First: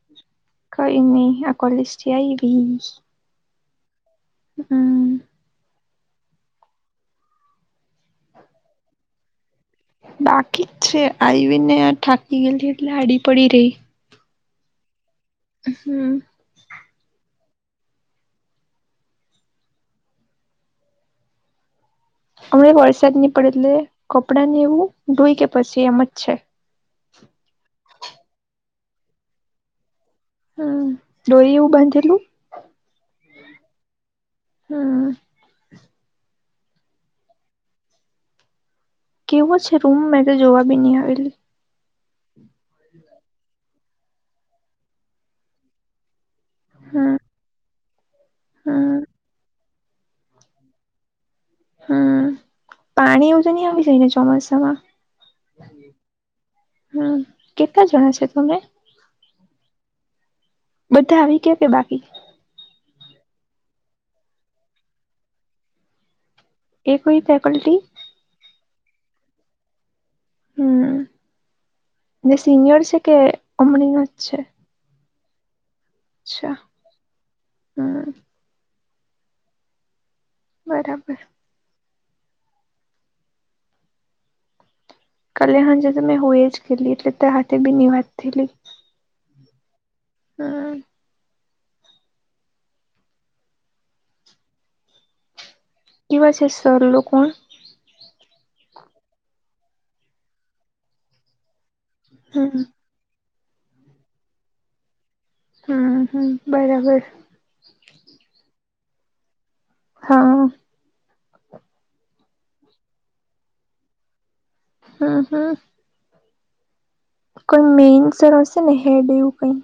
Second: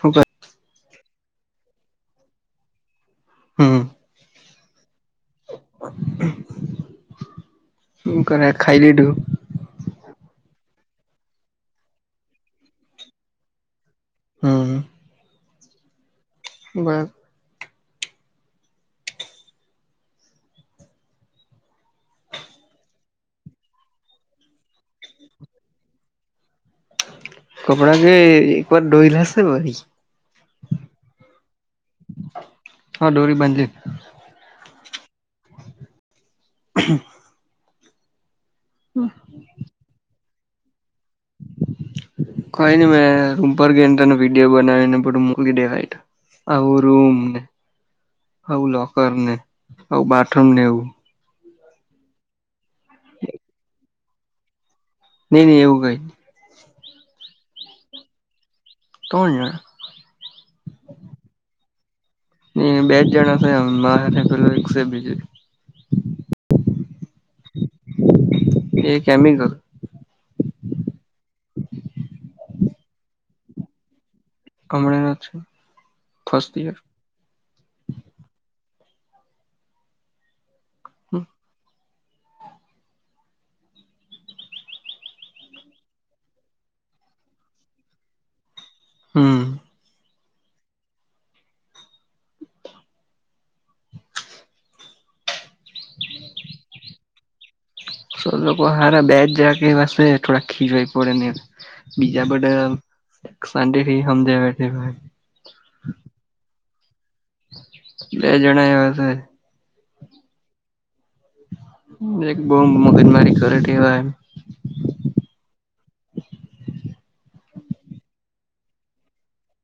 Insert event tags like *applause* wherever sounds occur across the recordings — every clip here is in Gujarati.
શું કોઈ નહી આ કોલેજથી આઈવી હમ હમ કર ખાઈલીધુ બાકી જ છે આવીને થાકી ગયેલી એટલે આડી પડી રહી હા હમ બર હમણા વરસાદ નહી પડે એટલે કપડાં ને એવું ધોઈ કે પછી એમ જ છે કપડા કે એક વાર ધોઈલેશે ભાઈ હમ ડોરી એવું બાંધેલું હા ડોરી બાધેલી હમ કેવો છે રૂમ મે તો જોવા બી નહિ આવેલી કોઈ નઈ મેં રૂમ પર ગઈ ને તનો વિડીયો બનાવી ને બધું મૂકી દેવા આવું રૂમ હમ ને આવું હમ લોકર ને આવું બાથરૂમ ને એવું હમ પાણી એવું તો નહી આવી જાયને ચોમાસામાં નહી નહી એવું કઈ ન હમ કેટલા જણા છે તમે દો જણ બધા આવી ગયા કે બાકી બે જ જણા થે મારે પેલો એક છે બીજું એ કોઈ ફેકલ્ટી એ કેમિકલ હમ જે સિનિયર છે કે અમણીનો જ છે કમણાના છે *inaudible* અચ્છા હમ્મ બરાબર કલે્યા હણ જે તો મેં હોય જ ગેલી એટલે ત હાથે બીની વાત થેલી હમ હા એવા છે સર લોકો સો લોકો લોકો હાર બેજ જાય કેવાસે ટોડા ખીજઈ પડે ન બીજા બા હમ સમજ હમ હમ બરાબર બે જણા એવા છે. હા એક બહ મગનમારી કરવાયમ હા હા કોઈ મેઇન સરોરસે નને હેડેવુ, કઈ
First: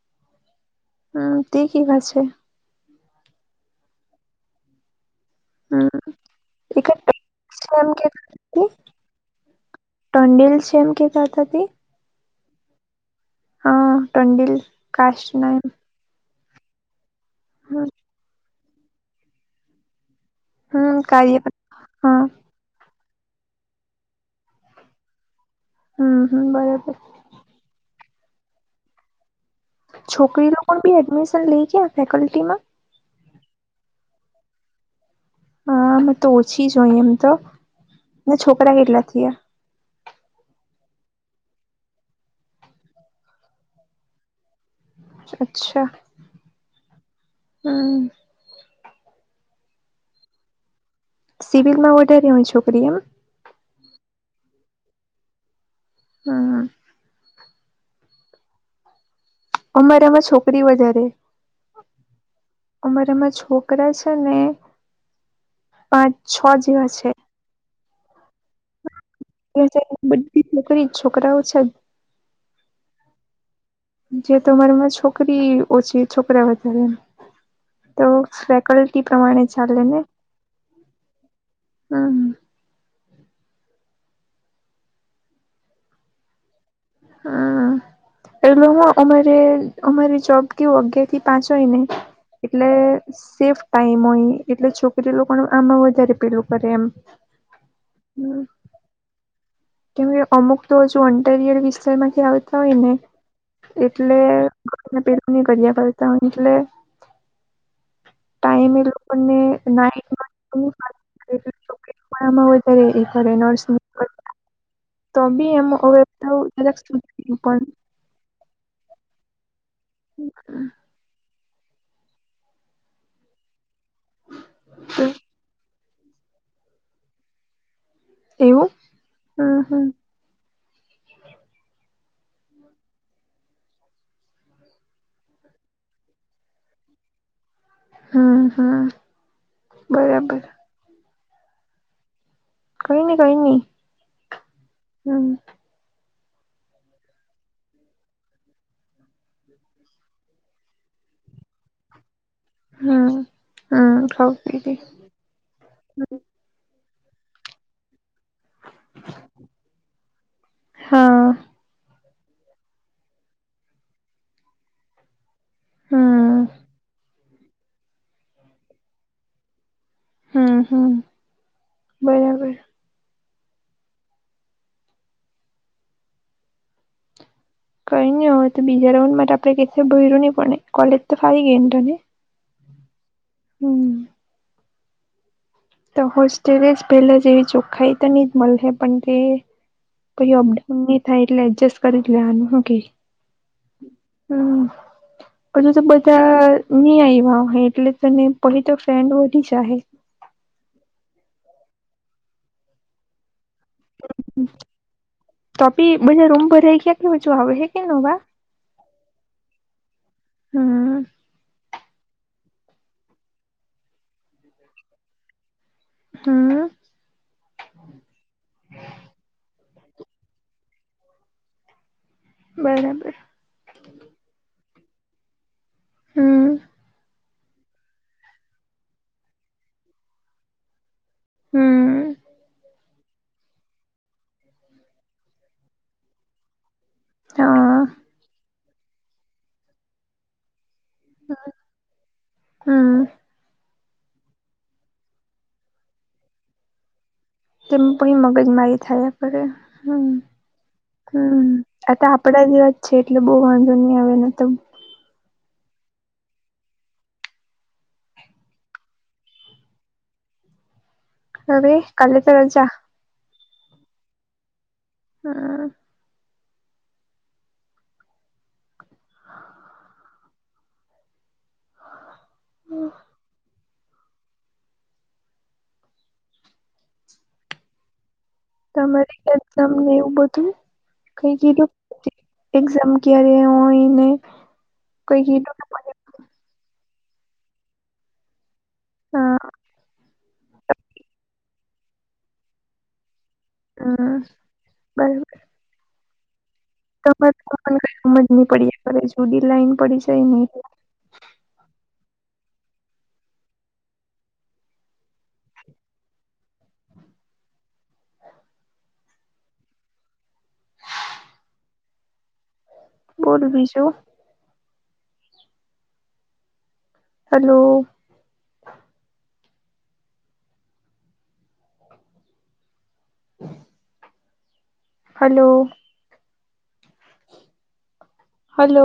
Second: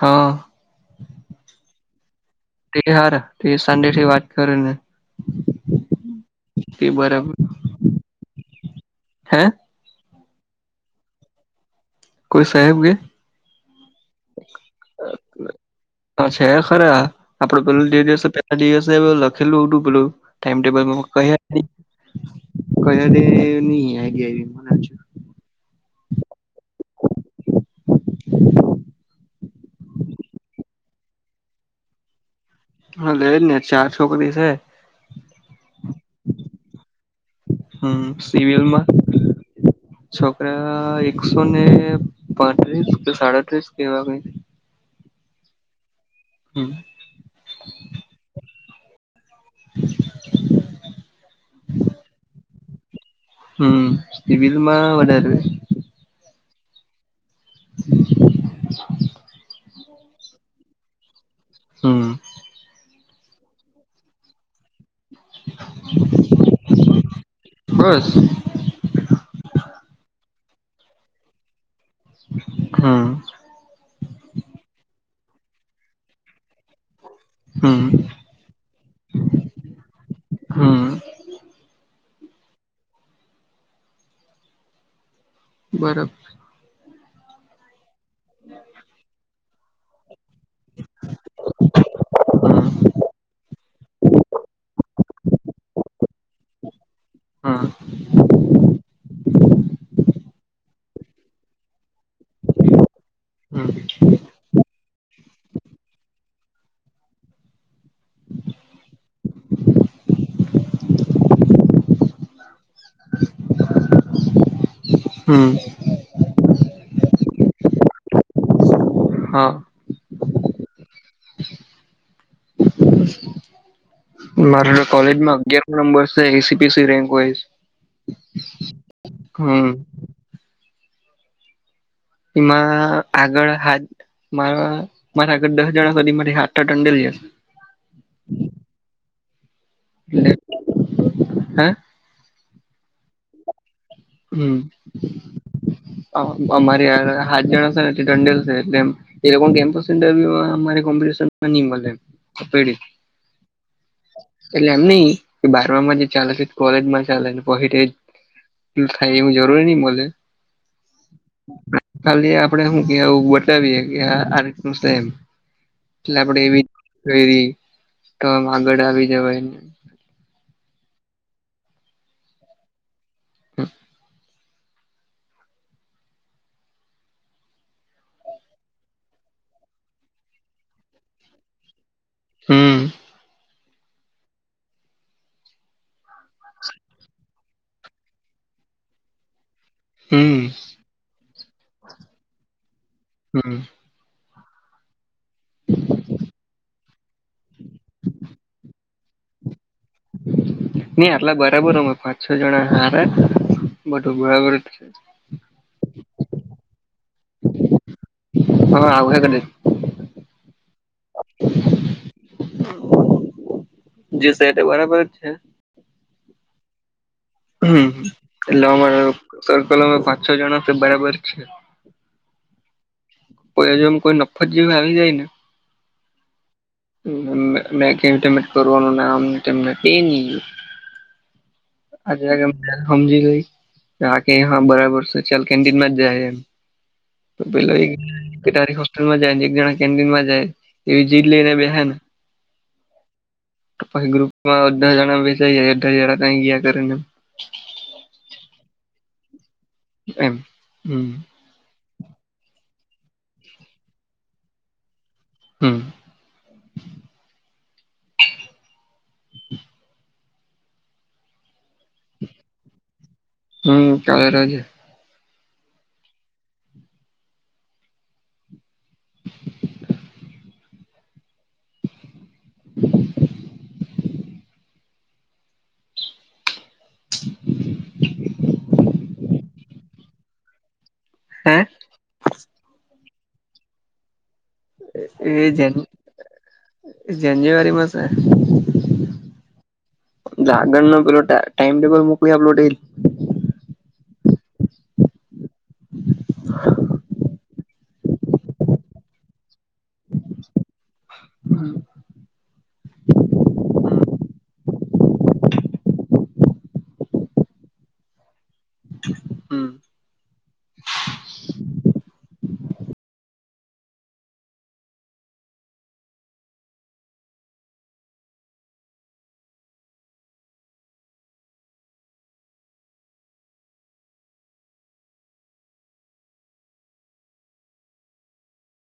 હમ્મ હમ તે વા છે. તે હાર તે સંડે થી વાત કરો ને હમ તે એકાદ છે બરાબર એમ કેવી હતી. હે ટોન્ડીેલ છે, એમ કી દા હતા હતી. કોઈ સાહેબ કે ટંડીલ કશ ના હ છે, ખરા આપડે હમ પેલું દિવસે પેલા દિવસે લખેલું પેલું ટમટેલ હમ ક કાર્ય હા હમ--હમ બરાબ *inaudible* છોકરી, લોકો બી એડમિશન લઈ ગયા. ફેકલ્ટીમા હા, લેને ચાર છોકરી છે. હા, મે તો ઓછી જો હોય એમ તો હમ છોકરા સિવિલમાં કેટલા થયા. છોકરા, એકસો ને પાંત્રીસ કે સાડત્રીસ કેવા કઈ. અચ્છા હમ હમ *inaudible* સિવિલ માં વધારી હોય, છોકરી એમ હમ, બિલમાં વધારે હમ *inaudible* અમારેમાં છોકરી, વધારે હમ અમારામાં છોકરા છેને, પાંચ છ જેવા છે. બસ બધી છોકરી છોકરાઓ છે. હા જે તો મારામાં છોકરી ઓછી છોકરા, વધારે હા તો ફેકલ્ટી પ્રમાણે ચાલે ને હમ બરાબર હમ, એ લોકોમાં ઉમેે અમારી જોબ કેવું અગિયાર થી પાંચ હોય, ને એટલે સેફ ટાઈમ હોય એટલે છોકરી લોકો ન આમાં વધારે પેલું કરે એમ. હમ હમ હમ. કે કે અમુક તો હજુ અન્ટરયર વિસ્તાર માંથી આવતા હોય, ને હમ એટલે ને પે કર પતા હોલે ટાઈમે એ લોકોને નાટ માં હોય ત્યારે એ કર નર્સ ત હમ બી એમ *unintelligible* હા. હમ. મારે તો કોલેજમાં અગિયારમો નંબર છે એસીપીસી રેન્ક વાઈઝ. એવું હમ હમ. એમાં આગળ હાથ મારા મારા આ ઘર દસ જણા સુધી મારી હાથા ટંડેલ છે. હમ હમ એટલે બરાબર. હે? કઈ નહીં, કઈ નહીં. હમ અમારે યાર હાથ જણા છે ને દંડેલ છે એટલે એમ. એ લોકો કેમ્પર્યમા કોમ્પિશનમાં નહીં મળે. પેડ હમ હમ ખઉ એટલે પીધી એમ નહીં બાર માં જે ચાલે છે કોલેજ માં ચાલે પછી થાય એવું જરૂરી નહી બોલ. હા ખાલી આપડે હું કવું બતાવીએ કે આ રીતનું છે એમ. એટલે હમ આપડે એવી તો આમ આગળ આવી જવાય. હમ હમ બરાબર. *inaudible* કઈ નહી હોય તો બીજા રાઉન્ડ માટે આપડે કે ભર્યું નહી પણને કોલેજ તો ફરી ગઈ ને તને. હમ. હમ. તો હોસ્ટેલે જ પેલા જેવી ચોખાઈ તો નહી જ મળે પણ કે પછી હમ અપડાઉન નહી થાય એટલે એડજસ્ટ કરી લેવાનું શું કે. હમ. હમ હજુ તો બધા નહી આવ્યા એટલે તને પહી તો ફ્રેડો વધી જાયે. નહી આટલા બરાબર અમે પાંચ છ જણા હાર બધું બરાબર. તોપી બધા રૂમ ભઈ ગયા કે ઓછુ આવે હ કેમ નવા હા આવખ કદાચ. હમ જી શેટ બરાબર જ છે. હમ. હમ એટલે અમારે સર્કલ પાંચ છ જણા બરાબર છે. બરાબર. કોઈ કોઈ નફત જેવી આવી જાય ને. હમ. *unintelligible* કરવાનું આમ તેમ ને *unintelligible* હમ *unintelligible* સમજી ગઈ આ બરાબર સ ચાલ કેન્ટીનમાં જાય એમ. તો પેલો હા એકારી હોસ્ટેલમાં જાય ને એક જણા કેન્ટીન માં જાય એવી ચીટ લઈને બેશે ને હમ. તો પછી ગ્રુપમાં અધાઢા જણા જાય અધાઢા હ જણા કઈ ગયા કરે ને તેમ પણ મગજમારી થયા કરે હમ એમ હમ. આ તો આપણા જેવા જ છે એટલે બહુ વાંધો ની આવે એમતો હમ્મ. હવે કાલેતો રજા. હમ કાલે રજા. હા. હમ. *inaudible* તમારે તમને એવું બધું કઈ હે કીધું એક્ઝામ ક્યારે હોય ને કઈ એ કીધું જન જાન્યુઆરી માસ હા. આગણ નું પેલો ટાઈમ ટેબલ મોકલી આપલો તે હમ્મ પણ તમારેને કઈજ નહી પડી જુદી લાઈન પડી જાય નહી *inaudible* હમ બોલ બીજું હેલો *inaudible* હલો હલો